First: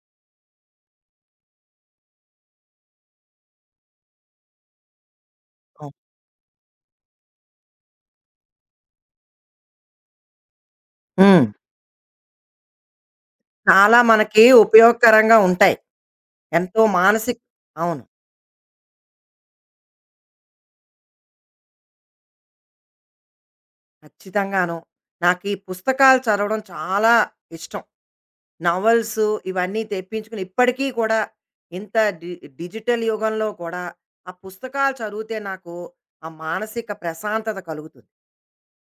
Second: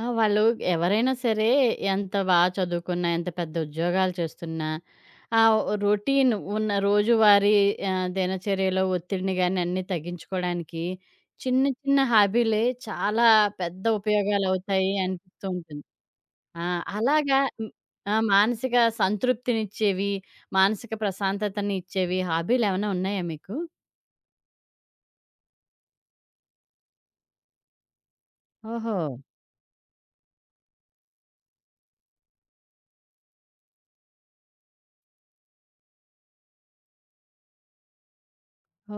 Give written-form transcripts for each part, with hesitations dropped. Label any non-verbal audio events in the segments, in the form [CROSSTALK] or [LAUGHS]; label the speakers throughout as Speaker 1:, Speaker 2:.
Speaker 1: ఆ! వాళ్ళు ఎవరైనా సరే ఎంత బా చదువుకున్నా, ఎంత పెద్ద ఉద్యోగాలు చేస్తున్నా, ఆ
Speaker 2: అవును.
Speaker 1: రొటీన్ ఉన్న రోజువారీ దినచర్యలో ఒత్తిడిని గాని అన్నీ తగ్గించుకోవడానికి
Speaker 2: హ్మ్.
Speaker 1: చిన్న చిన్న హాబీలే చాలా పెద్ద
Speaker 2: చాలా మనకి
Speaker 1: ఉపయోగాలవుతాయి
Speaker 2: ఉపయోగకరంగా
Speaker 1: అనిపిస్తూ
Speaker 2: ఉంటాయి.
Speaker 1: ఉంటుంది. ఆ!
Speaker 2: ఎంతో మానసిక
Speaker 1: అలాగా హ్మ్.
Speaker 2: అవును.
Speaker 1: ఆ! మానసిక సంతృప్తినిచ్చేవి, మానసిక ప్రశాంతతని ఇచ్చేవి హాబీలేమన్నా ఉన్నాయా మీకు?
Speaker 2: ఖచ్చితంగాను. నాకు ఈ పుస్తకాలు చదవడం చాలా ఇష్టం.
Speaker 1: ఓహో!
Speaker 2: నవల్స్ ఇవన్నీ తెప్పించుకుని ఇప్పటికీ కూడా ఇంత డిజిటల్ యుగంలో కూడా ఆ పుస్తకాలు చదివితే నాకు ఆ మానసిక ప్రశాంతత కలుగుతుంది.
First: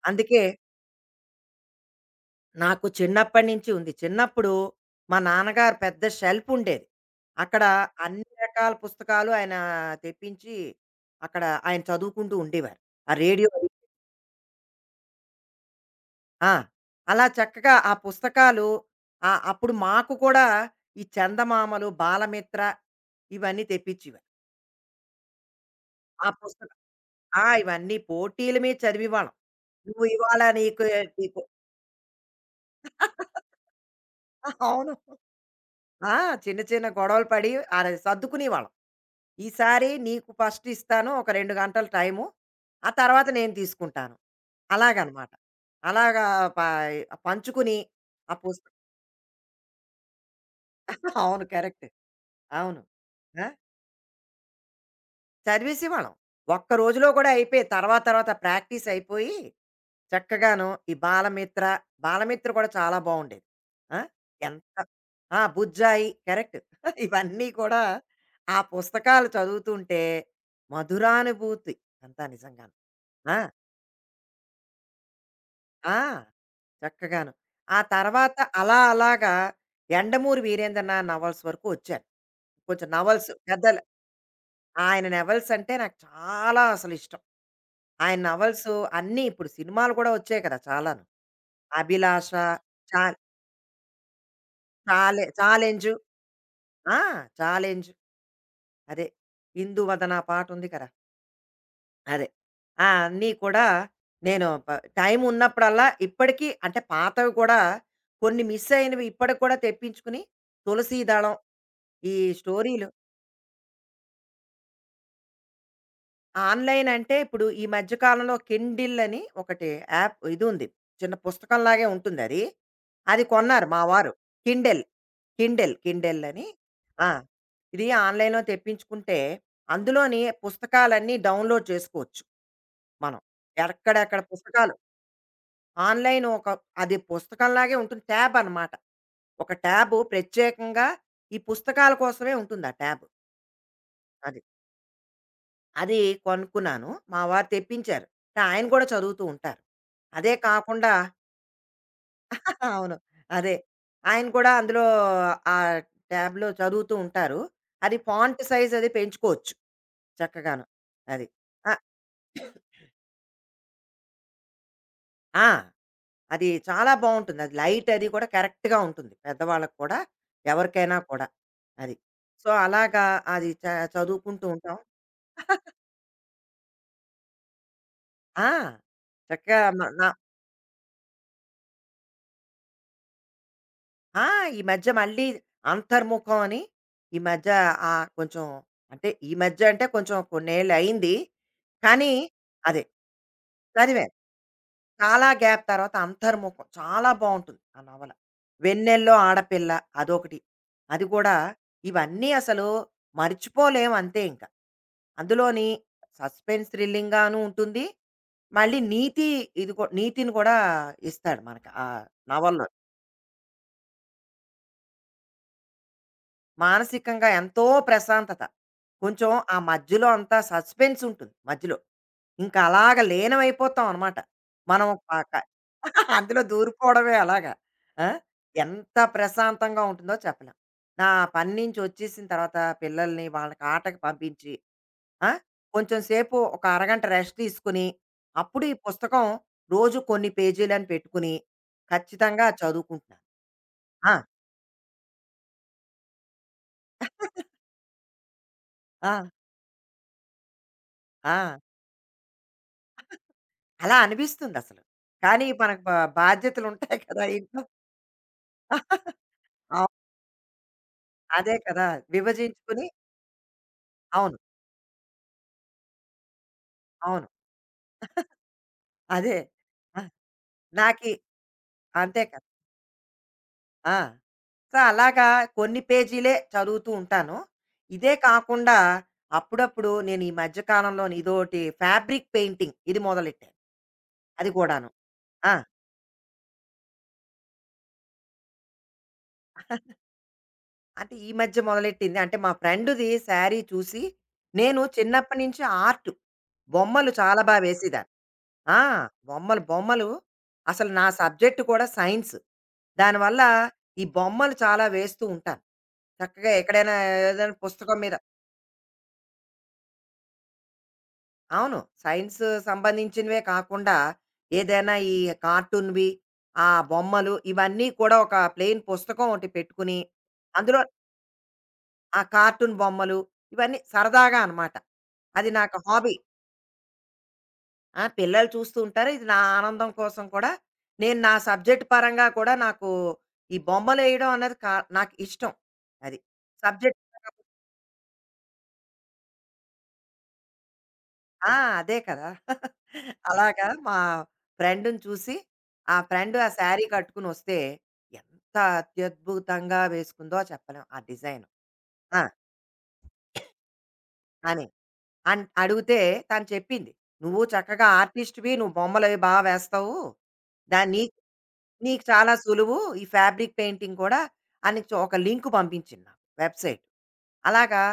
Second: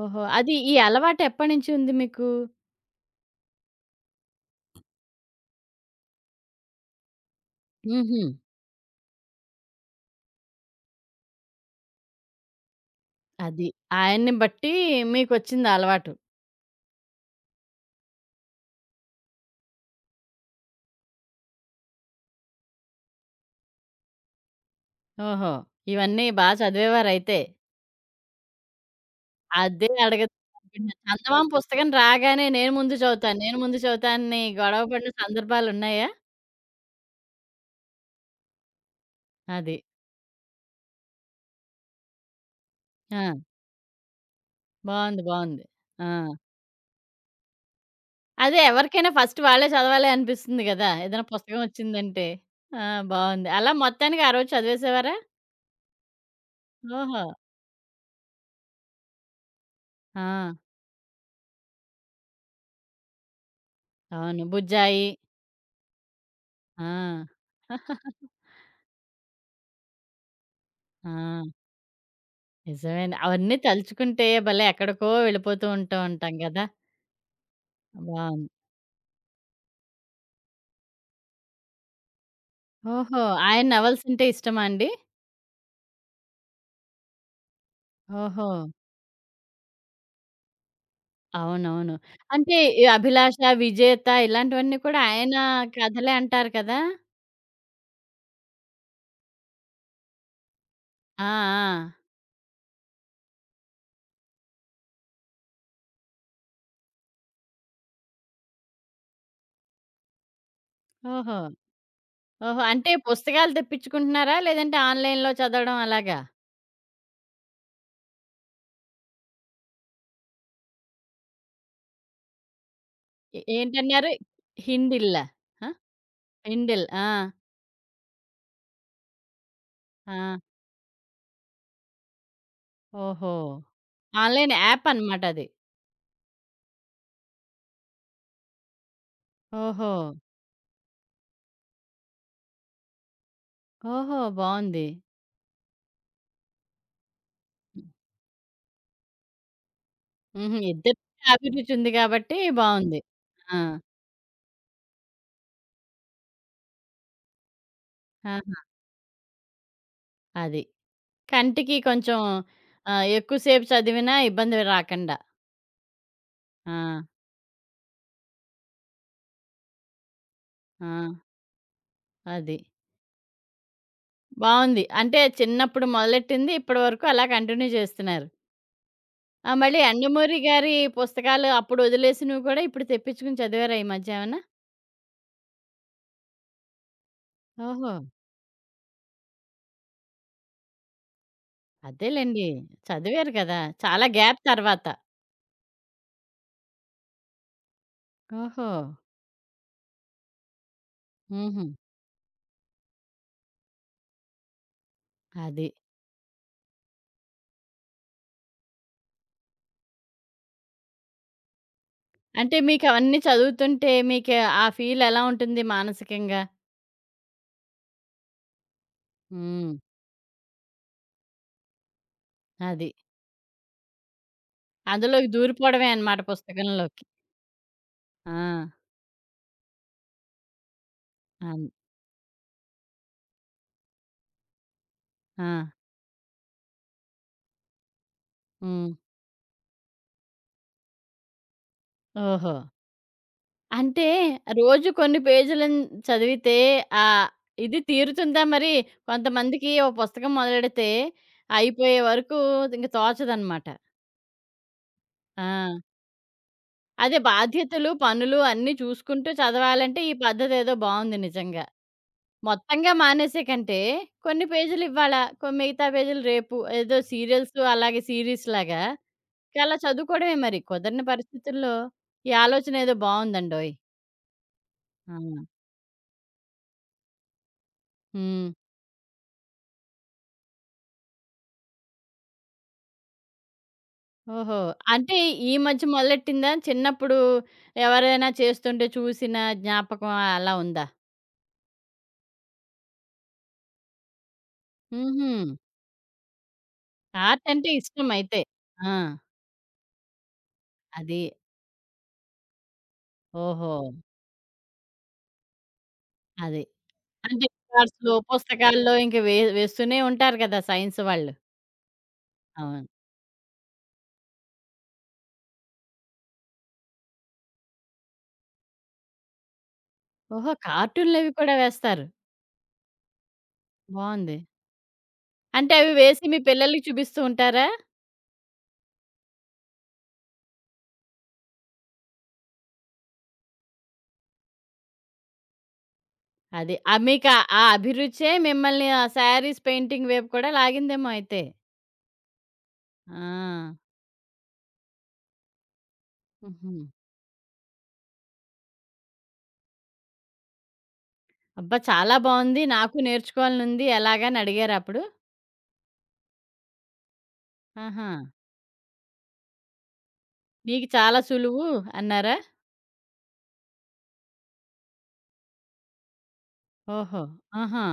Speaker 1: ఓహో!
Speaker 2: అందుకే
Speaker 1: అది ఈ అలవాటు ఎప్పటినుంచి ఉంది మీకు?
Speaker 2: నాకు చిన్నప్పటి నుంచి ఉంది. చిన్నప్పుడు మా నాన్నగారు పెద్ద షెల్ఫ్ ఉండేది. అక్కడ
Speaker 1: హుహు.
Speaker 2: అన్ని రకాల పుస్తకాలు ఆయన తెప్పించి, అక్కడ ఆయన చదువుకుంటూ ఉండేవారు. ఆ రేడియో
Speaker 1: అది.
Speaker 2: అది.
Speaker 1: ఆయన్ని బట్టి మీకొచ్చింది అలవాటు.
Speaker 2: ఆ! అలా చక్కగా ఆ పుస్తకాలు అప్పుడు మాకు కూడా ఈ చందమామలు, బాలమిత్ర ఇవన్నీ తెప్పించేవారు.
Speaker 1: ఓహో! ఇవన్నీ
Speaker 2: ఆ
Speaker 1: బా
Speaker 2: పుస్తకం.
Speaker 1: చదివేవారయితే.
Speaker 2: ఆ! ఇవన్నీ పోటీల మీద చదివేవాళ్ళం.
Speaker 1: అదే
Speaker 2: నువ్వు ఇవాళ నీకు
Speaker 1: అడగదామనుకున్నా. [LAUGHS]
Speaker 2: నీకు
Speaker 1: చందమామ పుస్తకం రాగానే నేను ముందు చదువుతాను, నేను
Speaker 2: [LAUGHS]
Speaker 1: ముందు చదువుతా అని గొడవ
Speaker 2: అవును.
Speaker 1: పడిన సందర్భాలున్నాయా?
Speaker 2: ఆ! చిన్న చిన్న గొడవలు పడి, అది సర్దుకునేవాళ్ళం.
Speaker 1: అది.
Speaker 2: ఈసారి నీకు ఫస్ట్ ఇస్తాను ఒక 2 గంటలు టైము. ఆ
Speaker 1: ఆ!
Speaker 2: తర్వాత నేను తీసుకుంటాను.
Speaker 1: బావుంది.
Speaker 2: అలాగనమాట.
Speaker 1: బావుంది. ఆ!
Speaker 2: అలాగా పా పంచుకుని ఆ
Speaker 1: అదే
Speaker 2: పుస్తకం.
Speaker 1: ఎవరికైనా ఫస్ట్ వాళ్ళే చదవాలి అనిపిస్తుంది గదా!
Speaker 2: [LAUGHS]
Speaker 1: ఏదైనా
Speaker 2: అవును.
Speaker 1: పుస్తకం
Speaker 2: కరెక్ట్.
Speaker 1: వచ్చిందంటే.
Speaker 2: అవును.
Speaker 1: ఆ!
Speaker 2: ఆ!
Speaker 1: బావుంది. అలా మొత్తానికి ఆ రోజు చదివేసేవారా?
Speaker 2: చదివేసేవాళ్ళం. ఒక్క రోజులో
Speaker 1: ఓహో!
Speaker 2: కూడా అయిపోయేది. తర్వాత తర్వాత ప్రాక్టీస్ అయిపోయి
Speaker 1: ఆ!
Speaker 2: చక్కగాను ఈ బాలమిత్ర, బాలమిత్ర కూడా చాలా బావుండేది. ఆ!
Speaker 1: అవును.
Speaker 2: ఎంత
Speaker 1: బుజ్జాయి.
Speaker 2: ఆ! బుజ్జాయి కరెక్ట్. [LAUGHS]
Speaker 1: ఆ!
Speaker 2: ఇవన్నీ కూడా
Speaker 1: [LAUGHS]
Speaker 2: ఆ పుస్తకాలు చదువుతుంటే
Speaker 1: ఆ!
Speaker 2: మధురానుభూతి అంతా నిజంగాను.
Speaker 1: నిజమేనండి.
Speaker 2: ఆ!
Speaker 1: అవన్నీ తలుచుకుంటే భలే ఎక్కడికో వెళ్ళిపోతూ
Speaker 2: ఆ!
Speaker 1: ఉంటూ ఉంటాం గదా!
Speaker 2: చక్కగాను. ఆ తర్వాత
Speaker 1: బావుంది.
Speaker 2: అలా అలాగా 'యండమూరి వీరేంద్రనాథ్' నవల్స్ వరకు వచ్చాను. కొంచెం
Speaker 1: ఓహో!
Speaker 2: నవల్స్
Speaker 1: ఆయన
Speaker 2: పెద్దలు.
Speaker 1: నవల్స్ అంటే ఇష్టమా అండి?
Speaker 2: ఆయన నవల్స్ అంటే నాకు చాలా అసలు ఇష్టం. ఆయన
Speaker 1: ఓహో!
Speaker 2: నవల్స్ అన్నీ ఇప్పుడు సినిమాలు కూడా వచ్చాయి కదా! చాలాను.
Speaker 1: అవునవును.
Speaker 2: 'అభిలాష',
Speaker 1: అంటే ఈ
Speaker 2: చా
Speaker 1: 'అభిలాష', 'విజేత' ఇలాంటివన్నీ కూడా
Speaker 2: చాలె
Speaker 1: ఆయన
Speaker 2: 'ఛాలెంజు'.
Speaker 1: కథలే అంటారు కదా!
Speaker 2: ఆ! 'ఛాలెంజు', అదే, 'ఇందువదన' పాటుంది కదా!
Speaker 1: ఆ! ఆ!
Speaker 2: అదే. ఆ! అన్నీ కూడా నేను టైమున్నప్పుడల్లా ఇప్పటికీ అంటే పాతవి కూడా కొన్ని మిస్ అయినవి ఇప్పటికి కూడా తెప్పించుకుని, తులసీ దళం,
Speaker 1: ఓహో!
Speaker 2: ఈ
Speaker 1: ఓహో!
Speaker 2: స్టోరీలు.
Speaker 1: అంటే పుస్తకాలు తెప్పించుకుంటున్నారా? లేదంటే ఆన్‌లైన్‌లో చదవడం అలాగా?
Speaker 2: ఆన్‌లైన్ అంటే ఇప్పుడు ఈ మధ్య కాలంలో కిండిల్ అని ఒకటి యాప్ ఇదుంది. చిన్న పుస్తకంలాగే ఉంటుందది. అది అది కొన్నారు మా
Speaker 1: ఏంటన్నారు?
Speaker 2: వారు. కిండెల్.
Speaker 1: హిండిల్లా? ఆ!
Speaker 2: కిండెల్. కిండెల్ అని.
Speaker 1: హిండిల్. ఆ!
Speaker 2: ఆ! ఇది ఆన్‌లైన్‌లో తెప్పించుకుంటే అందులోని
Speaker 1: ఆ!
Speaker 2: పుస్తకాలన్నీ డౌన్‌లోడ్ చేసుకోవచ్చు మనం.
Speaker 1: ఓహో!
Speaker 2: ఎక్కడెక్కడ
Speaker 1: ఆన్‌లైన్
Speaker 2: పుస్తకాలు
Speaker 1: యాప్ అన్నమాట అది.
Speaker 2: ఆన్‌లైన్ ఒక అది పుస్తకంలాగే ఉంటుంది. ట్యాబ్ అనమాట. ఒక
Speaker 1: ఓహో!
Speaker 2: ట్యాబు ప్రత్యేకంగా ఈ పుస్తకాల కోసమే ఉంటుంది ఆ ట్యాబ్.
Speaker 1: ఓహో!
Speaker 2: అది.
Speaker 1: బావుంది.
Speaker 2: అది కొనుక్కున్నాను. మా వారు తెప్పించారు. అంటే ఆయన కూడా చదువుతూ ఉంటారు. అదే
Speaker 1: హుహు.
Speaker 2: కాకుండా
Speaker 1: ఇద్దరికి అభిరుచి ఉంది కాబట్టి
Speaker 2: [LAUGHS] అవును.
Speaker 1: బావుంది.
Speaker 2: అదే.
Speaker 1: ఆ!
Speaker 2: ఆయన కూడా అందులో ఆ ట్యాబ్‌లో చదువుతూ ఉంటారు. అది ఫాంట్
Speaker 1: ఆహా!
Speaker 2: సైజ్ అది పెంచుకోవచ్చు
Speaker 1: అది.
Speaker 2: చక్కగాను. అది. ఆ!
Speaker 1: కంటికి కొంచెం ఎక్కువ సేపు చదివినా ఇబ్బంది రాకండా.
Speaker 2: ఆ! అది చాలా
Speaker 1: ఆ!
Speaker 2: బావుంటుంది. అది లైట్ అది కూడా కరెక్ట్‌గా ఉంటుంది. పెద్దవాళ్ళకి కూడా,
Speaker 1: ఆ!
Speaker 2: ఎవరికైనా కూడా. అది. సో,
Speaker 1: అది.
Speaker 2: అలాగా అది చదువుకుంటూ ఉంటాం.
Speaker 1: బావుంది. అంటే చిన్నప్పుడు మొదలెట్టింది ఇప్పటి వరకు అలా కంటిన్యూ చేస్తున్నారు.
Speaker 2: ఆ!
Speaker 1: ఆ!
Speaker 2: చక్కగా మ
Speaker 1: మళ్ళీ
Speaker 2: న
Speaker 1: యండమూరి గారి పుస్తకాలు అప్పుడు వదిలేసినవి కూడా ఇప్పుడు తెప్పించుకుని చదివారా ఈ మధ్య
Speaker 2: ఆ!
Speaker 1: ఏమన్నా?
Speaker 2: ఈ మధ్య మళ్ళీ అంతర్ముఖం అని ఈ మధ్య
Speaker 1: ఓహో!
Speaker 2: కొంచెం అంటే ఈ మధ్య అంటే కొంచెం కొన్నేళ్లయింది. కానీ
Speaker 1: అదేలెండి.
Speaker 2: అదే.
Speaker 1: చదివారు కదా! చాలా
Speaker 2: చదివాను.
Speaker 1: గ్యాప్ తర్వాత.
Speaker 2: చాలా గ్యాప్ తర్వాత 'అంతర్ముఖం' చాలా బావుంటుంది ఆ నవల.
Speaker 1: ఓహో!
Speaker 2: 'వెన్నెల్లో ఆడపిల్ల' అదొకటి. అది కూడా
Speaker 1: హుహు.
Speaker 2: ఇవన్నీ అసలు మర్చిపోలేం అంతే ఇంక.
Speaker 1: అది.
Speaker 2: అందులోని సస్పెన్స్ థ్రిల్లింగ్‌గాను ఉంటుంది. మళ్ళీ నీతి, ఇది నీతిని కూడా ఇస్తాడు మనకి ఆ
Speaker 1: అంటే
Speaker 2: నవల్లో.
Speaker 1: మీకవన్నీ చదువుతుంటే మీకు ఆ ఫీల్ ఎలా ఉంటుంది మానసికంగా?
Speaker 2: మానసికంగా ఎంతో ప్రశాంతత. కొంచెం ఆ
Speaker 1: హ్మ్.
Speaker 2: మధ్యలో అంతా సస్పెన్స్ ఉంటుంది మధ్యలో. ఇంకా
Speaker 1: అది.
Speaker 2: అలాగ లీనమైపోతాం అనమాట. మనం
Speaker 1: అందులోకి దూరిపోవడమే
Speaker 2: [LAUGHS]
Speaker 1: అన్నమాట
Speaker 2: అందులో
Speaker 1: పుస్తకంలోకి.
Speaker 2: దూరిపోవడమే అలాగా. ఆ!
Speaker 1: ఆ!
Speaker 2: ఎంత ప్రశాంతంగా ఉంటుందో చెప్పలేం. నా పని
Speaker 1: అన్
Speaker 2: నుంచి వచ్చేసిన తర్వాత పిల్లల్ని వాళ్ళకి ఆటకి పంపించి, ఆ!
Speaker 1: ఆ!
Speaker 2: కొంచెం సేపు ఒక అరగంట రెస్ట్ తీసుకొని, అప్పుడు ఈ
Speaker 1: హ్మ్.
Speaker 2: పుస్తకం రోజు కొన్ని పేజీలని పెట్టుకుని, ఖచ్చితంగా
Speaker 1: ఓహో!
Speaker 2: చదువుకుంటున్నాను.
Speaker 1: అంటే
Speaker 2: ఆ!
Speaker 1: రోజు కొన్ని పేజీలను చదివితే ఆహ్, ఇది తీరుతుందా మరి?
Speaker 2: ఆ!
Speaker 1: కొంతమందికి ఓ పుస్తకం మొదలెడితే
Speaker 2: ఆ!
Speaker 1: అయిపోయే వరకు ఇంక తోచదనమాట.
Speaker 2: అలా అనిపిస్తుందసలు.
Speaker 1: ఆ!
Speaker 2: కానీ మనకు బాధ్యతలుంటాయి
Speaker 1: అదే
Speaker 2: కదా ఇంట్లో.
Speaker 1: బాధ్యతలు, పనులు అన్నీ
Speaker 2: [LAUGHS]
Speaker 1: చూసుకుంటూ చదవాలంటే
Speaker 2: అవును.
Speaker 1: ఈ పద్ధతేదో బావుంది
Speaker 2: అదే
Speaker 1: నిజంగా.
Speaker 2: కదా! విభజించుకుని
Speaker 1: మొత్తంగా మానేసే కంటే,
Speaker 2: అవును.
Speaker 1: కొన్ని పేజీలు ఇవ్వాళ, మిగతా పేజీలు రేపు. ఏదో
Speaker 2: అవును.
Speaker 1: సీరియల్స్ అలాగే సీరీస్‌లాగా.
Speaker 2: అదే.
Speaker 1: ఇంకలా
Speaker 2: ఆ!
Speaker 1: చదువుకోవడమే మరి. కుదరని
Speaker 2: నాకి
Speaker 1: పరిస్థితుల్లో
Speaker 2: అంతే
Speaker 1: ఈ
Speaker 2: కదా!
Speaker 1: ఆలోచన ఏదో బావుందండోయ్!
Speaker 2: ఆ! సో,
Speaker 1: ఆ!
Speaker 2: అలాగా కొన్ని పేజీలే చదువుతూ ఉంటాను. ఇదే
Speaker 1: హ్మ్.
Speaker 2: కాకుండా అప్పుడప్పుడు నేను ఈ మధ్య కాలంలోని ఇదోటి ఫ్యాబ్రిక్ పెయింటింగ్ ఇది మొదలెట్టాను. అది
Speaker 1: ఓహో!
Speaker 2: కూడాను.
Speaker 1: అంటే ఈ
Speaker 2: ఆ!
Speaker 1: మధ్య మొదలెట్టిందా? చిన్నప్పుడు ఎవరైనా చేస్తుంటే చూసిన జ్ఞాపకం అలా ఉందా?
Speaker 2: అంటే ఈ మధ్య మొదలెట్టింది. అంటే మా ఫ్రెండ్‌ది శారీ చూసి, నేను
Speaker 1: హుహు.
Speaker 2: చిన్నప్పటి నుంచి ఆర్ట్ బొమ్మలు చాలా
Speaker 1: ఆర్ట్
Speaker 2: బా
Speaker 1: అంటే ఇష్టం
Speaker 2: వేసేదాన్ని.
Speaker 1: అయితే.
Speaker 2: ఆ!
Speaker 1: ఆ!
Speaker 2: బొమ్మలు, అసలు నా
Speaker 1: అది.
Speaker 2: సబ్జెక్ట్ కూడా సైన్స్. దానివల్ల
Speaker 1: ఓహో!
Speaker 2: ఈ బొమ్మలు చాలా వేస్తూ ఉంటాను. చక్కగా
Speaker 1: అది.
Speaker 2: ఎక్కడైనా
Speaker 1: అంటే
Speaker 2: ఏదైనా పుస్తకం
Speaker 1: కార్స్‌లో,
Speaker 2: మీద
Speaker 1: పుస్తకాల్లో ఇంక వేస్తూనే ఉంటారు కదా! సైన్స్ వాళ్ళు.
Speaker 2: అవును. సైన్స్
Speaker 1: అవును.
Speaker 2: సంబంధించినవే కాకుండా ఏదైనా ఈ కార్టూన్‌వి, ఆ బొమ్మలు ఇవన్నీ కూడా ఒక ప్లెయిన్ పుస్తకం ఒకటి పెట్టుకుని,
Speaker 1: ఓహో!
Speaker 2: అందులో
Speaker 1: కార్టూన్‌లవి కూడా వేస్తారు.
Speaker 2: ఆ కార్టూన్ బొమ్మలు ఇవన్నీ
Speaker 1: బావుంది.
Speaker 2: సరదాగా అనమాట. అది
Speaker 1: అంటే
Speaker 2: నాకు
Speaker 1: అవి
Speaker 2: హాబీ.
Speaker 1: వేసి మీ పిల్లలకి చూపిస్తూ ఉంటారా?
Speaker 2: ఆ! పిల్లలు చూస్తూ ఉంటారు. ఇది నా ఆనందం కోసం కూడా, నేను నా సబ్జెక్ట్ పరంగా కూడా నాకు ఈ బొమ్మలేయడం అన్నది నాకు ఇష్టం. అది.
Speaker 1: అది. ఆ
Speaker 2: సబ్జెక్ట్
Speaker 1: మీకు
Speaker 2: పరంగా
Speaker 1: ఆ ఆ అభిరుచే మిమ్మల్ని ఆ శారీస్ పెయింటింగ్ వైపు కూడా లాగిందేమో అయితే.
Speaker 2: ఆ! అదే కదా! [LAUGHS] అలాగా
Speaker 1: ఆ!
Speaker 2: మా ఫ్రెండ్‌ని చూసి, ఆ ఫ్రెండ్ ఆ
Speaker 1: హుహు.
Speaker 2: శారీ కట్టుకొనొస్తే ఎంత అత్యద్భుతంగా వేసుకుందో చెప్పలేం ఆ డిజైన్.
Speaker 1: అబ్బా! చాలా
Speaker 2: ఆ!
Speaker 1: బావుంది. నాకు నేర్చుకోవాలనుంది ఎలాగని
Speaker 2: అని.
Speaker 1: అడిగారా అప్పుడు?
Speaker 2: అడిగితే తను చెప్పింది. "నువ్వు చక్కగా
Speaker 1: ఆహా!
Speaker 2: ఆర్టిస్ట్‌వి. నువ్వు బొమ్మలవి బా వేస్తావు.
Speaker 1: మీకు
Speaker 2: దాన్ని
Speaker 1: చాలా సులువు
Speaker 2: నీకు చాలా
Speaker 1: అన్నారా?
Speaker 2: సులువు. ఈ ఫ్యాబ్రిక్ పెయింటింగ్ కూడా" అని ఒక లింక్ పంపించింది నాకు వెబ్‌సైట్.
Speaker 1: ఓహో!
Speaker 2: అలాగా
Speaker 1: ఆహా!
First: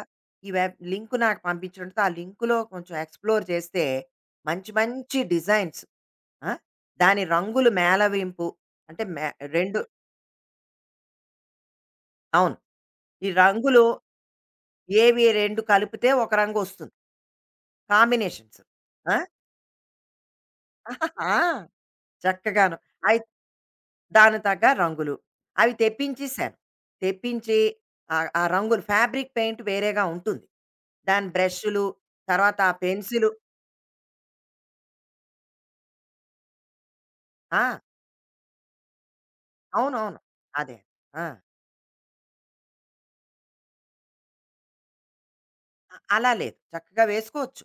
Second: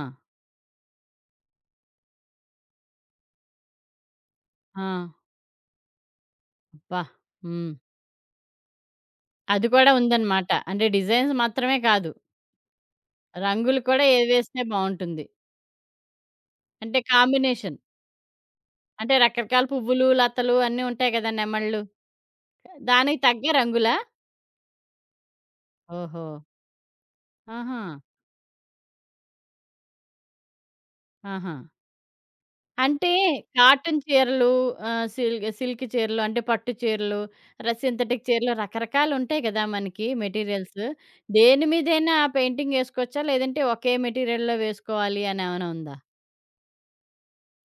Speaker 2: ఈ వెబ్ లింక్ నాకు పంపించడంతో ఆ లింక్‌లో కొంచెం ఎక్స్‌ప్లోర్ చేస్తే మంచి
Speaker 1: ఆ!
Speaker 2: మంచి డిజైన్స్. ఆ!
Speaker 1: అబ్బా!
Speaker 2: దాని రంగులు
Speaker 1: హ్మ్.
Speaker 2: మేళవింపు అంటే
Speaker 1: అది
Speaker 2: 2
Speaker 1: కూడా ఉందన్నమాట. అంటే డిజైన్స్ మాత్రమే కాదు.
Speaker 2: అవును. ఈ
Speaker 1: రంగులు
Speaker 2: రంగులు
Speaker 1: కూడా ఏవేస్తే
Speaker 2: ఏవి
Speaker 1: బావుంటుంది.
Speaker 2: 2 కలిపితే ఒక రంగొస్తుంది.
Speaker 1: అంటే కాంబినేషన్.
Speaker 2: కాంబినేషన్స్.
Speaker 1: అంటే రకరకాల పువ్వులు, లతలు అన్నీ
Speaker 2: [LAUGHS]
Speaker 1: ఉంటాయి
Speaker 2: ఆ!
Speaker 1: గదా!
Speaker 2: ఆ!
Speaker 1: నెమళ్ళు.
Speaker 2: చక్కగాను. ఆ
Speaker 1: దానికి తగ్గ రంగులా?
Speaker 2: దానికి తగ్గ రంగులు. అవి
Speaker 1: ఓహో!
Speaker 2: తెప్పించేసాను. తెప్పించి
Speaker 1: ఆహా!
Speaker 2: ఆ రంగులు ఫ్యాబ్రిక్ పెయింట్ వేరేగా ఉంటుంది. దాని
Speaker 1: ఆహా!
Speaker 2: బ్రష్‌లు, తర్వాత ఆ
Speaker 1: అంటే
Speaker 2: పెన్సిలు.
Speaker 1: కాటన్ చీరలు సిల్క్ సిల్క్ చీరలు అంటే పట్టు చీరలు,
Speaker 2: ఆ!
Speaker 1: సింథటిక్ చీరలు రకరకాలుంటాయి గదా! మనకి
Speaker 2: అవునవును. అదే.
Speaker 1: మెటీరియల్స్.
Speaker 2: ఆ!
Speaker 1: దేని మీదైనా పెయింటింగ్ ఏసుకోవచ్చా? లేదంటే ఒకే మెటీరియల్‌లో వేసుకోవాలి అని ఏమైనా
Speaker 2: అ
Speaker 1: ఉందా?
Speaker 2: అలా లేదు. చక్కగా వేసుకోవచ్చు.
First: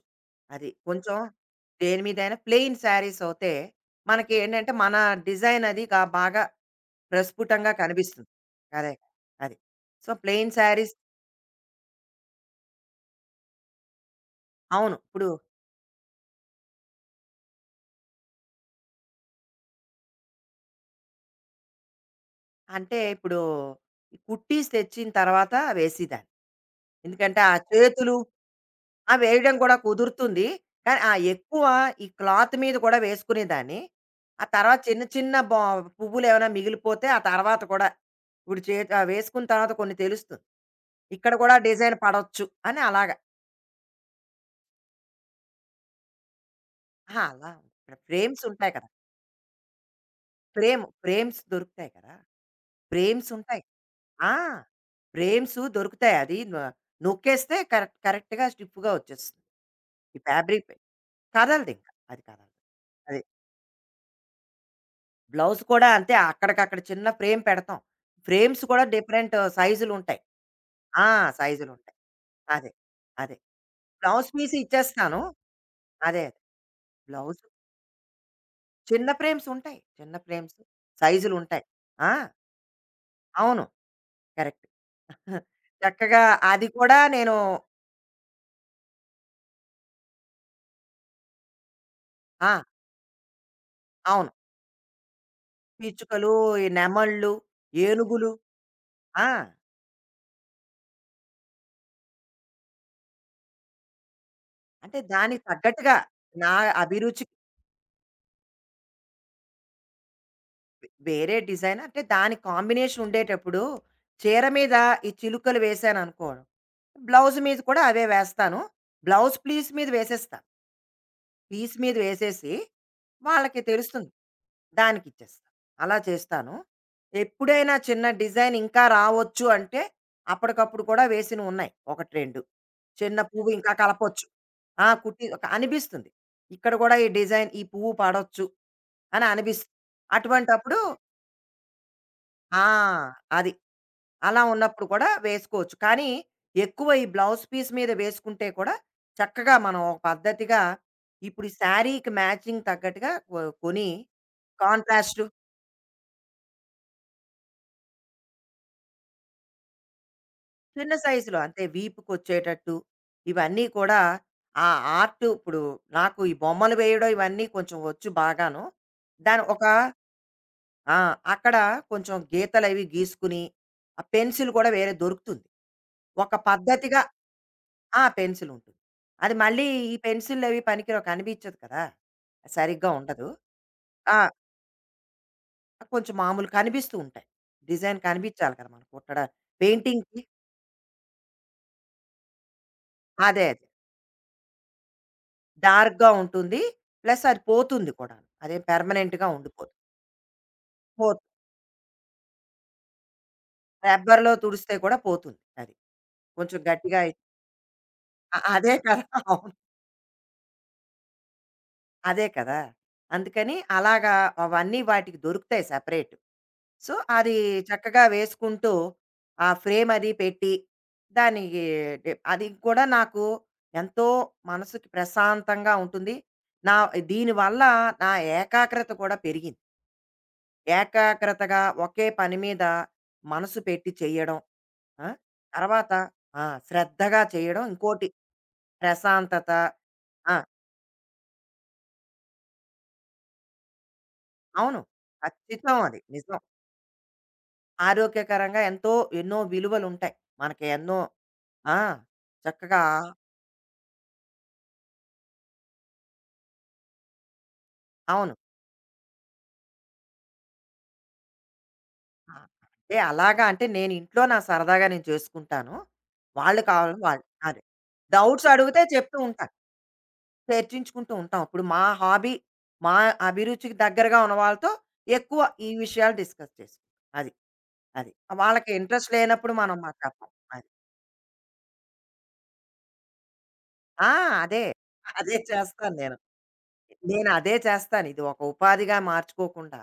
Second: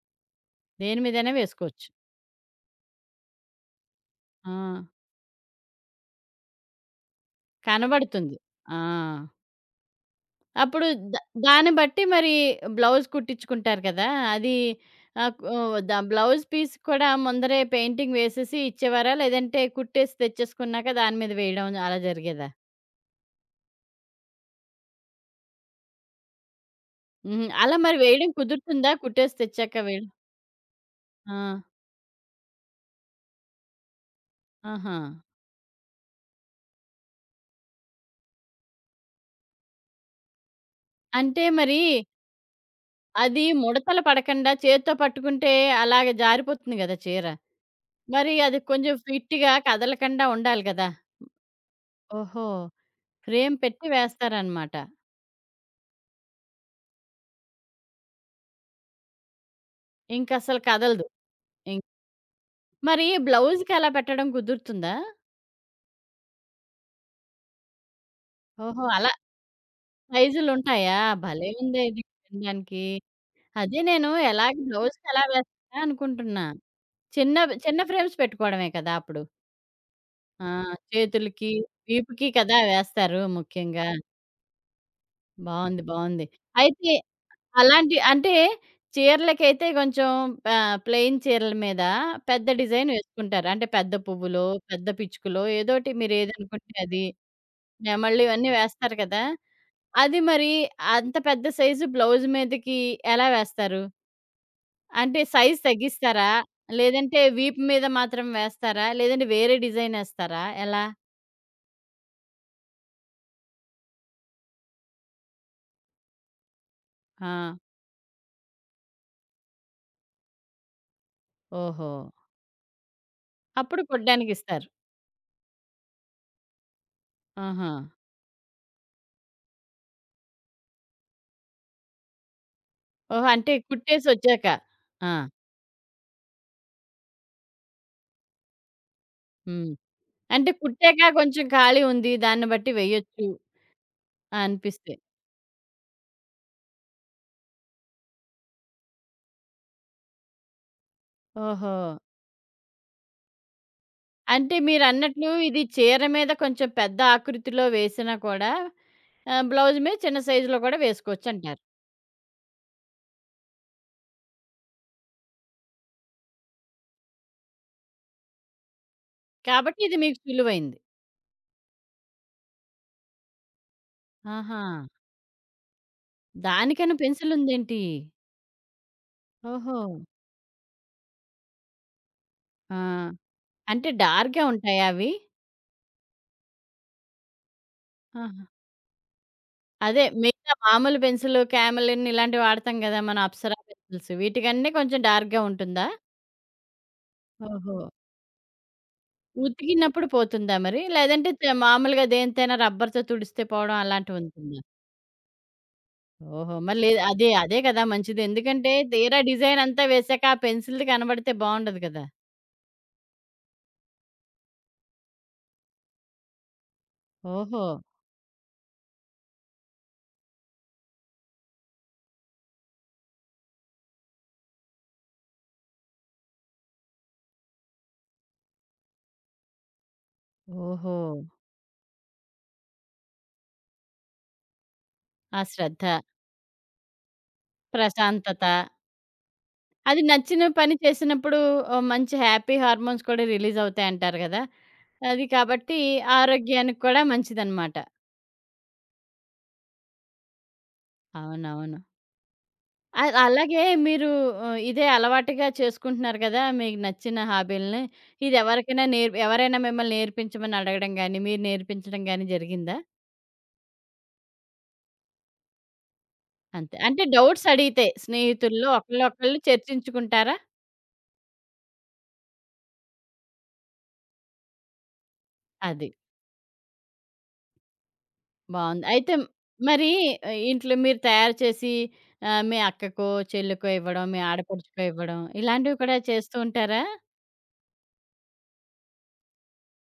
Speaker 2: అది.
Speaker 1: దేని
Speaker 2: కొంచెం
Speaker 1: మీదైనా వేసుకోవచ్చు.
Speaker 2: దేని మీదైనా ప్లెయిన్ శారీస్ అవుతే మనకి
Speaker 1: ఆ!
Speaker 2: ఏంటంటే మన డిజైన్ అది గా బాగా ప్రస్ఫుటంగా కనిపిస్తుంది.
Speaker 1: కనబడుతుంది. ఆ!
Speaker 2: అదే. అది. సో, ప్లెయిన్
Speaker 1: అప్పుడు
Speaker 2: శారీస్
Speaker 1: ద దాన్ని బట్టి మరి బ్లౌజ్ కుట్టించుకుంటారు కదా! అది
Speaker 2: అవును. ఇప్పుడు
Speaker 1: ఓహ్! బ్లౌజ్ పీస్ కూడా ముందరే పెయింటింగ్ వేసేసి ఇచ్చేవారా? లేదంటే కుట్టేసి తెచ్చేసుకున్నాక దాని మీద వేయడం అలా జరిగేదా?
Speaker 2: అంటే ఇప్పుడు కుర్టీస్ తెచ్చిన తర్వాత వేసేదాన్ని. ఎందుకంటే
Speaker 1: హుహు.
Speaker 2: ఆ
Speaker 1: అలా మరి
Speaker 2: చేతులు.
Speaker 1: వేయడం కుదురుతుందా?
Speaker 2: ఆ
Speaker 1: కుట్టేసి
Speaker 2: వేయడం
Speaker 1: తెచ్చాక
Speaker 2: కూడా
Speaker 1: వేయడం?
Speaker 2: కుదురుతుంది. కానీ ఆ
Speaker 1: ఆ!
Speaker 2: ఎక్కువ ఈ క్లాత్ మీద కూడా వేసుకునేదాన్ని. ఆ తర్వాత
Speaker 1: ఆహా!
Speaker 2: చిన్న చిన్న పువ్వులేమైనా మిగిలిపోతే ఆ తర్వాత కూడా ఇప్పుడు చేతి వేసుకున్న తర్వాత కొన్ని తెలుస్తుంది. ఇక్కడ
Speaker 1: అంటే
Speaker 2: కూడా
Speaker 1: మరి
Speaker 2: డిజైన్ పడొచ్చు అని అలాగా.
Speaker 1: అది ముడతలు పడకుండా చేత్తో పట్టుకుంటే అలాగే జారిపోతుంది గదా
Speaker 2: అహా!
Speaker 1: చీర.
Speaker 2: అలా ఇక్కడ
Speaker 1: మరి
Speaker 2: ఫ్రేమ్స్
Speaker 1: అది
Speaker 2: ఉంటాయి కదా!
Speaker 1: కొంచెం ఫిట్‌గా కదలకుండా ఉండాలి గదా!
Speaker 2: ఫ్రేమ్స్ దొరుకుతాయి కదా!
Speaker 1: ఓహో!
Speaker 2: ఫ్రేమ్స్
Speaker 1: ఫ్రేమ్
Speaker 2: ఉంటాయి.
Speaker 1: పెట్టి
Speaker 2: ఆ!
Speaker 1: వేస్తారనమాట.
Speaker 2: ఫ్రేమ్స్ దొరుకుతాయి. అది నొక్కేస్తే కరెక్ట్ కరెక్ట్‌గా స్టిఫ్‌గా వచ్చేస్తుంది. ఈ
Speaker 1: ఇంకసలు
Speaker 2: ఫ్యాబ్రిక్
Speaker 1: కదలదు. ఇం
Speaker 2: కదలదింక. అది కదలదు.
Speaker 1: మరి
Speaker 2: అది.
Speaker 1: బ్లౌజ్‌కి అలా పెట్టడం కుదురుతుందా?
Speaker 2: బ్లౌజ్ కూడా అంతే అక్కడికక్కడ చిన్న ఫ్రేమ్ పెడతాం. ఫ్రేమ్స్ కూడా
Speaker 1: ఓహో! అలా
Speaker 2: డిఫరెంట్ సైజులుంటాయి.
Speaker 1: సైజులుంటాయా?
Speaker 2: ఆ!
Speaker 1: భలే ఉందే
Speaker 2: సైజులుంటాయి.
Speaker 1: ఇది
Speaker 2: అదే.
Speaker 1: వినడానికి.
Speaker 2: అదే.
Speaker 1: అదే నేను
Speaker 2: బ్లౌజ్ పీస్
Speaker 1: ఎలాగ బ్లౌజ్‌కి
Speaker 2: ఇచ్చేస్తాను.
Speaker 1: ఎలా వేస్తారా
Speaker 2: అదే.
Speaker 1: అనుకుంటున్నా.
Speaker 2: బ్లౌజ్
Speaker 1: చిన్నవి చిన్న ఫ్రేమ్స్ పెట్టుకోవడమే కదా!
Speaker 2: చిన్న
Speaker 1: అప్పుడు.
Speaker 2: ఫ్రేమ్స్ ఉంటాయి. చిన్న
Speaker 1: ఆ!
Speaker 2: ఫ్రేమ్స్
Speaker 1: చేతులకి,
Speaker 2: సైజులుంటాయి. ఆ!
Speaker 1: వీపుకి కదా వేస్తారు
Speaker 2: అవును.
Speaker 1: ముఖ్యంగా.
Speaker 2: కరెక్ట్. [LAUGHS]
Speaker 1: బావుంది.
Speaker 2: చక్కగా
Speaker 1: బావుంది.
Speaker 2: అది
Speaker 1: అయితే
Speaker 2: కూడా నేను
Speaker 1: అలాంటి అంటే చీరలకైతే కొంచెం ప్లెయిన్ చీరల మీద పెద్ద
Speaker 2: ఆ!
Speaker 1: డిజైన్ వేసుకుంటారు. అంటే పెద్ద
Speaker 2: అవును.
Speaker 1: పువ్వులో, పెద్ద పిచ్చుకలో ఏదోటి
Speaker 2: పిచ్చుకలు, ఈ
Speaker 1: మీరేదనుకుంటే అది
Speaker 2: నెమళ్ళు,
Speaker 1: నెమళ్ళు
Speaker 2: ఏనుగులు.
Speaker 1: ఇవన్నీ వేస్తారు కదా!
Speaker 2: ఆ!
Speaker 1: అది మరి అంత పెద్ద సైజు బ్లౌజ్ మీదకి ఎలా వేస్తారు?
Speaker 2: అంటే
Speaker 1: అంటే
Speaker 2: దానికి
Speaker 1: సైజ్
Speaker 2: తగ్గట్టుగా
Speaker 1: తగ్గిస్తారా?
Speaker 2: నా
Speaker 1: లేదంటే
Speaker 2: అభిరుచికి
Speaker 1: వీపు మీద మాత్రం వేస్తారా? లేదంటే వేరే డిజైన్ ఏస్తారా? ఎలా?
Speaker 2: వేరే డిజైన్ అంటే దాని కాంబినేషన్ ఉండేటప్పుడు చీర మీద ఈ చిలుకలు వేసాను అనుకోవడం,
Speaker 1: ఆ!
Speaker 2: బ్లౌజ్ మీద కూడా అవే వేస్తాను. బ్లౌజ్ ప్లీస్ మీద వేసేస్తాను. పీస్
Speaker 1: ఓహో!
Speaker 2: మీద వేసేసి వాళ్ళకి
Speaker 1: అప్పుడు
Speaker 2: తెలుస్తుంది.
Speaker 1: కుట్టడానికిస్తారు.
Speaker 2: దానికి ఇచ్చేస్తాను. అలా చేస్తాను.
Speaker 1: ఆహా!
Speaker 2: ఎప్పుడైనా చిన్న డిజైన్ ఇంకా రావచ్చు అంటే అప్పటికప్పుడు కూడా వేసిన ఉన్నాయి ఒకటి రెండు. చిన్న
Speaker 1: ఓహో!
Speaker 2: పువ్వు
Speaker 1: అంటే
Speaker 2: ఇంకా కలపొచ్చు.
Speaker 1: కుట్టేసొచ్చాక.
Speaker 2: ఆ
Speaker 1: ఆ!
Speaker 2: కుట్టి ఒక అనిపిస్తుంది. ఇక్కడ కూడా ఈ డిజైన్ ఈ పువ్వు పాడొచ్చు అని
Speaker 1: హ్మ్.
Speaker 2: అనిపిస్తుంది.
Speaker 1: అంటే
Speaker 2: అటువంటప్పుడు
Speaker 1: కుట్టాక కొంచెం ఖాళీ ఉంది. దాన్ని
Speaker 2: ఆ!
Speaker 1: బట్టి వెయ్యొచ్చు
Speaker 2: అది. అలా ఉన్నప్పుడు
Speaker 1: అనిపిస్తే.
Speaker 2: కూడా వేసుకోవచ్చు. కానీ ఎక్కువ ఈ బ్లౌజ్ పీస్ మీద వేసుకుంటే కూడా చక్కగా మనం ఒక పద్ధతిగా ఇప్పుడు
Speaker 1: ఓహో!
Speaker 2: శారీకి మ్యాచింగ్ తగ్గట్టుగా కొని
Speaker 1: అంటే
Speaker 2: కాంట్రాస్టు
Speaker 1: మీరన్నట్లు ఇది చీర మీద కొంచెం పెద్ద ఆకృతిలో వేసినా కూడా బ్లౌజ్ మీద చిన్న సైజులో కూడా
Speaker 2: చిన్న సైజులో
Speaker 1: వేసుకోవచ్చంటారు.
Speaker 2: అంతే వీపుకొచ్చేటట్టు ఇవన్నీ కూడా ఆ ఆర్ట్ ఇప్పుడు నాకు ఈ బొమ్మలు వేయడం ఇవన్నీ కొంచెం వచ్చు బాగాను. దాని ఒక
Speaker 1: కాబట్టి ఇది మీకు సులువైంది.
Speaker 2: ఆ! అక్కడ కొంచెం గీతలవి గీసుకుని, ఆ పెన్సిల్
Speaker 1: ఆహా!
Speaker 2: కూడా వేరే దొరుకుతుంది. ఒక
Speaker 1: దానికని
Speaker 2: పద్ధతిగా
Speaker 1: పెన్సిల్ ఉందేంటి?
Speaker 2: ఆ! పెన్సిల్ ఉంటుంది. అది మళ్ళీ
Speaker 1: ఓహో!
Speaker 2: ఈ పెన్సిల్లవి పనికిరావు, కనిపించదు కదా!
Speaker 1: ఆ!
Speaker 2: సరిగ్గా ఉండదు.
Speaker 1: అంటే
Speaker 2: ఆ!
Speaker 1: డార్క్‌గా ఉంటాయా అవి?
Speaker 2: కొంచెం మామూలు కనిపిస్తూ ఉంటాయి. డిజైన్
Speaker 1: ఆహా!
Speaker 2: కనిపించాలి కదా! మనం కుట్టడా
Speaker 1: అదే
Speaker 2: పెయింటింగ్‌కి
Speaker 1: మిగతా మామూలు పెన్సిల్, క్యామెలిన్ ఇలాంటివి వాడతాం గదా! మనం
Speaker 2: అదే అదే.
Speaker 1: అప్సరా పెన్సిల్స్ వీటికన్నీ కొంచెం డార్క్‌గా ఉంటుందా?
Speaker 2: డార్క్‌గా ఉంటుంది. ప్లస్ అది
Speaker 1: ఓహో!
Speaker 2: పోతుంది కూడా. అదేం పెర్మనెంట్‌గా ఉండిపోదు.
Speaker 1: ఉతికినప్పుడు పోతుందా మరి?
Speaker 2: పోతు
Speaker 1: లేదంటే మామూలుగా దేనితోనైనా రబ్బర్‌తో తుడిస్తే పోవడం అలాంటివి
Speaker 2: రబ్బర్‌లో
Speaker 1: ఉంటుందా?
Speaker 2: తుడిస్తే కూడా పోతుంది. అది.
Speaker 1: ఓహో!
Speaker 2: కొంచెం
Speaker 1: మరి
Speaker 2: గట్టిగా
Speaker 1: లేదు
Speaker 2: అయి-
Speaker 1: అదే అదే కదా మంచిది.
Speaker 2: అ
Speaker 1: ఎందుకంటే
Speaker 2: అదే కదా!
Speaker 1: తీరా
Speaker 2: అవును.
Speaker 1: డిజైన్ అంతా వేశాక ఆ పెన్సిల్‌ది కనబడితే బావుండదు కదా!
Speaker 2: అదే కదా! అందుకని అలాగా అవన్నీ వాటికి దొరుకుతాయి సెపరేట్. సో, అది
Speaker 1: ఓహో!
Speaker 2: చక్కగా వేసుకుంటూ ఆ ఫ్రేమ్ అది పెట్టి దానికి డె అది కూడా నాకు ఎంతో మనసుకి ప్రశాంతంగా ఉంటుంది. నా దీనివల్ల నా ఏకాగ్రత కూడా పెరిగింది.
Speaker 1: ఓహో!
Speaker 2: ఏకాగ్రతగా ఒకే పని మీద మనసు పెట్టి చేయడం. ఆ!
Speaker 1: ఆ శ్రద్ధ.
Speaker 2: తర్వాత ఆ! శ్రద్ధగా చేయడం. ఇంకోటి
Speaker 1: ప్రశాంతత.
Speaker 2: ప్రశాంతత.
Speaker 1: అది
Speaker 2: ఆ!
Speaker 1: నచ్చిన పని చేసినప్పుడు ఓహ్, మంచి హ్యాపీ హార్మోన్స్ కూడా రిలీజ్ అవుతాయంటారు గదా!
Speaker 2: అవును.
Speaker 1: అది
Speaker 2: ఖచ్చితం
Speaker 1: కాబట్టి
Speaker 2: అది. నిజం.
Speaker 1: ఆరోగ్యానికి కూడా మంచిదనమాట.
Speaker 2: ఆరోగ్యకరంగా ఎంతో ఎన్నో విలువలుంటాయి. మనకి ఎన్నో ఆ!
Speaker 1: అవునవును.
Speaker 2: చక్కగా
Speaker 1: అలాగే మీరు ఇదే అలవాటుగా చేసుకుంటున్నారు గదా! మీకు నచ్చిన హాబీలని.
Speaker 2: అవును.
Speaker 1: ఇది ఎవరికైనా నేర్ ఎవరైనా మిమ్మల్ని నేర్పించమని అడగడం గాని, మీరు నేర్పించడం గాని
Speaker 2: ఆ!
Speaker 1: జరిగిందా?
Speaker 2: అంటే అలాగా అంటే నేను ఇంట్లో నా సరదాగా నేను చేసుకుంటాను. వాళ్ళు
Speaker 1: అంతే.
Speaker 2: కావాలని
Speaker 1: అంటే
Speaker 2: వాళ్ళు.
Speaker 1: డౌట్స్
Speaker 2: అదే.
Speaker 1: అడిగితే
Speaker 2: డౌట్స్
Speaker 1: స్నేహితుల్లో
Speaker 2: అడిగితే
Speaker 1: ఒకళ్ళు
Speaker 2: చెప్తూ
Speaker 1: ఒకళ్ళు
Speaker 2: ఉంటాను.
Speaker 1: చర్చించుకుంటారా?
Speaker 2: చర్చించుకుంటూ ఉంటాం. ఇప్పుడు మా హాబీ, మా అభిరుచికి దగ్గరగా ఉన్న వాళ్ళతో ఎక్కువ ఈ
Speaker 1: అది.
Speaker 2: విషయాలు డిస్కస్ చేసుకుంటాం. అది. అది. వాళ్ళకి
Speaker 1: బావుంది.
Speaker 2: ఇంట్రెస్ట్
Speaker 1: అయితే
Speaker 2: లేనప్పుడు మనం
Speaker 1: మరి
Speaker 2: మాట్లాడతాం. అది.
Speaker 1: ఇంట్లో మీరు తయారు చేసి మీ అక్కకో, చెల్లికో ఇవ్వడం,
Speaker 2: ఆ!
Speaker 1: మీ
Speaker 2: అదే.
Speaker 1: ఆడపడుచుకో ఇవ్వడం
Speaker 2: అదే
Speaker 1: ఇలాంటివి
Speaker 2: చేస్తాను
Speaker 1: కూడా
Speaker 2: నేను.
Speaker 1: చేస్తూ ఉంటారా?
Speaker 2: నేను అదే చేస్తాను. ఇది ఒక ఉపాధిగా మార్చుకోకుండా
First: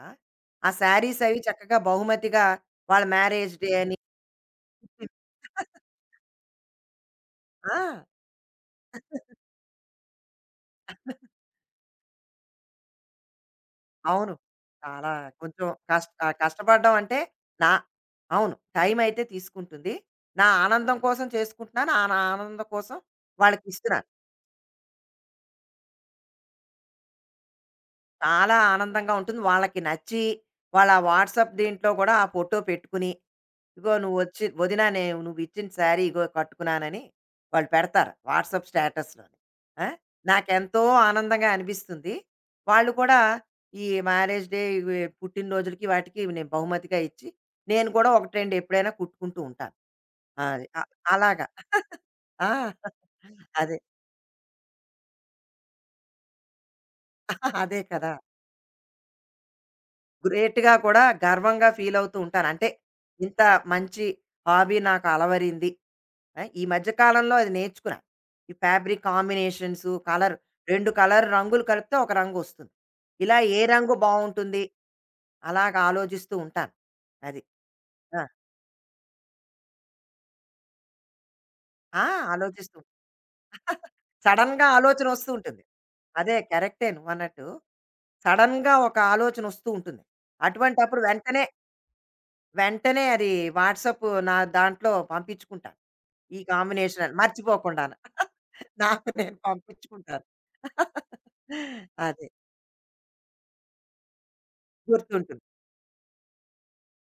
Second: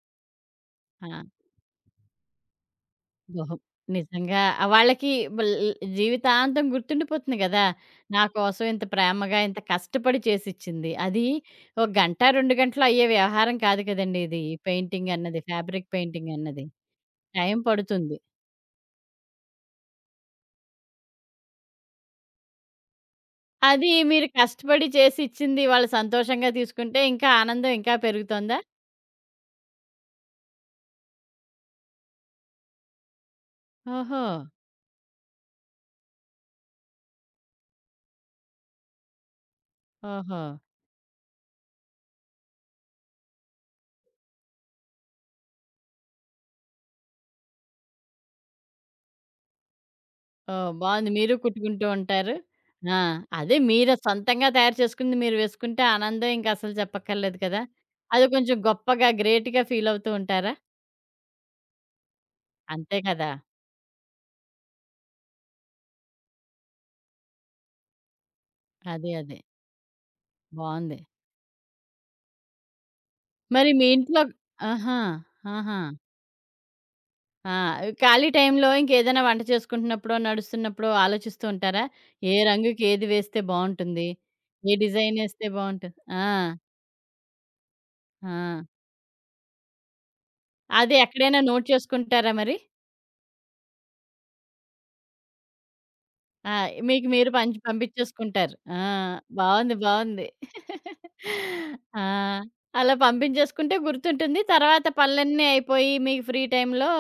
Speaker 2: ఆ
Speaker 1: ఆ!
Speaker 2: శారీస్ అవి చక్కగా బహుమతిగా వాళ్ళ మ్యారేజ్
Speaker 1: ఓహో!
Speaker 2: డే అని
Speaker 1: నిజంగా వాళ్ళకి బల్ జీవితాంతం గుర్తుండిపోతుంది గదా!
Speaker 2: ఆ!
Speaker 1: నా కోసం ఇంత ప్రేమగా, ఇంత కష్టపడి చేసిచ్చింది. అది ఒక గంట, 2 గంటలు అయ్యే వ్యవహారం కాదు కదండీ
Speaker 2: అవును.
Speaker 1: ఇది.
Speaker 2: చాలా
Speaker 1: పెయింటింగ్ అన్నది,
Speaker 2: కొంచెం
Speaker 1: ఫ్యాబ్రిక్ పెయింటింగ్ అన్నది.
Speaker 2: కష్టపడడం అంటే
Speaker 1: టైం
Speaker 2: నా
Speaker 1: పడుతుంది.
Speaker 2: అవును. టైం అయితే తీసుకుంటుంది. నా ఆనందం కోసం చేసుకుంటున్నాను. ఆ నా ఆనందం కోసం
Speaker 1: అది
Speaker 2: వాళ్ళకిస్తున్నాను.
Speaker 1: మీరు కష్టపడి చేసిచ్చింది వాళ్ళు సంతోషంగా తీసుకుంటే ఇంకా ఆనందం ఇంకా
Speaker 2: చాలా
Speaker 1: పెరుగుతోందా?
Speaker 2: ఆనందంగా ఉంటుంది. వాళ్ళకి నచ్చి వాళ్ళ వాట్సాప్ దీంట్లో గూడా ఆ ఫోటో పెట్టుకుని, "ఇదిగో
Speaker 1: ఓహో!
Speaker 2: నువ్వొచ్చి వదినా, నేను నువ్విచ్చిన శారీ ఇగో కట్టుకున్నానని వాళ్ళు పెడతారు వాట్సాప్ స్టేటస్‌లోని. ఆ!
Speaker 1: ఓహో!
Speaker 2: నాకెంతో ఆనందంగా అనిపిస్తుంది. వాళ్ళు కూడా ఈ మ్యారేజ్ డే, ఇవి పుట్టినరోజులకి వాటికి నేను బహుమతిగా ఇచ్చి, నేను కూడా 1, 2 ఎప్పుడైనా కుట్టుకుంటూ ఉంటాను. ఆ, అది.
Speaker 1: ఓహ్!
Speaker 2: అ
Speaker 1: బావుంది. మీరు
Speaker 2: అలాగా.
Speaker 1: కుట్టుకుంటూ
Speaker 2: [LAUGHS]
Speaker 1: ఉంటారు.
Speaker 2: ఆ!
Speaker 1: ఆ! అదే
Speaker 2: అదే.
Speaker 1: మీరు సొంతంగా తయారు చేసుకుంది మీరు వేసుకుంటే ఆనందం ఇంక అసలు చెప్పక్కర్లేదు
Speaker 2: [LAUGHS]
Speaker 1: కదా!
Speaker 2: అదే కదా!
Speaker 1: అది కొంచెం గొప్పగా, గ్రేట్‌గా ఫీల్ అవుతూ ఉంటారా?
Speaker 2: గ్రేట్‌గా కూడా గర్వంగా ఫీలవుతూ ఉంటాను. అంటే
Speaker 1: అంతే కదా!
Speaker 2: ఇంత మంచి హాబీ నాకు అలవరింది. ఆ! ఈ మధ్య కాలంలో అది నేర్చుకున్నా. ఈ ఫ్యాబ్రిక్
Speaker 1: అదే. అదే.
Speaker 2: కాంబినేషన్స్, కలర్ 2
Speaker 1: బావుంది.
Speaker 2: కలర్ రంగులు కలిపితే ఒక రంగు వస్తుంది. ఇలా ఏ
Speaker 1: మరి మీ
Speaker 2: రంగు
Speaker 1: ఇంట్లో
Speaker 2: బావుంటుంది?
Speaker 1: ఆహా!
Speaker 2: అలాగ
Speaker 1: ఆహా!
Speaker 2: ఆలోచిస్తూ ఉంటాను. అది.
Speaker 1: ఆ!
Speaker 2: ఆ!
Speaker 1: ఖాళీ టైంలో ఇంకేదైనా వంట చేసుకుంటున్నప్పుడో, నడుస్తున్నప్పుడో ఆలోచిస్తూ ఉంటారా?
Speaker 2: ఆ!
Speaker 1: ఏ
Speaker 2: ఆలోచిస్తూ
Speaker 1: రంగుకి ఏది వేస్తే
Speaker 2: [LAUGHS]
Speaker 1: బావుంటుంది?
Speaker 2: సడెన్‌గా
Speaker 1: ఏ
Speaker 2: ఆలోచన
Speaker 1: డిజైన్
Speaker 2: వస్తూ
Speaker 1: ఏస్తే
Speaker 2: ఉంటుంది.
Speaker 1: బావుంటుంది? ఆ!
Speaker 2: అదే కరెక్టే నువ్వన్నట్టు.
Speaker 1: ఆ!
Speaker 2: సడెన్‌గా ఒక ఆలోచన వస్తూ ఉంటుంది.
Speaker 1: అది
Speaker 2: అటువంటప్పుడు
Speaker 1: ఎక్కడైనా
Speaker 2: వెంటనే,
Speaker 1: నోట్ చేసుకుంటారా మరి?
Speaker 2: వెంటనే అది వాట్సాప్ నా దాంట్లో పంపించుకుంటాను. ఈ
Speaker 1: ఆ!
Speaker 2: కాంబినేషన్
Speaker 1: మీకు
Speaker 2: అని
Speaker 1: మీరు పంచి
Speaker 2: మర్చిపోకుండాను.
Speaker 1: పంపించేసుకుంటారు. ఆ!
Speaker 2: నాకు నేను
Speaker 1: బావుంది.
Speaker 2: పంపించుకుంటాను.
Speaker 1: బావుంది. ఆ!
Speaker 2: అదే.
Speaker 1: అలా పంపించేసుకుంటే గుర్తుంటుంది. తర్వాత
Speaker 2: గుర్తుంటుంది.
Speaker 1: పనులన్నీ అయిపోయి మీకు ఫ్రీ టైమ్‌లో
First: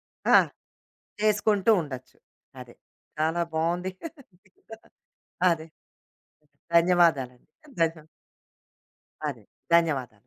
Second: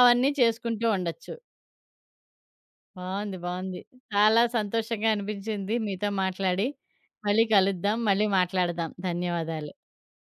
Speaker 1: అవన్నీ
Speaker 2: ఆ!
Speaker 1: చేసుకుంటూ ఉండొచ్చు.
Speaker 2: చేసుకుంటూ ఉండొచ్చు. అదే.
Speaker 1: బావుంది.
Speaker 2: చాలా
Speaker 1: బావుంది.
Speaker 2: బావుంది.
Speaker 1: చాలా సంతోషంగా
Speaker 2: అదే.
Speaker 1: అనిపించింది మీతో మాట్లాడి. మళ్ళీ
Speaker 2: ధన్యవాదాలండి. ధన్య
Speaker 1: కలుద్దాం. మళ్ళీ మాట్లాడదాం.
Speaker 2: అదే.
Speaker 1: ధన్యవాదాలు.
Speaker 2: ధన్యవాదాలు.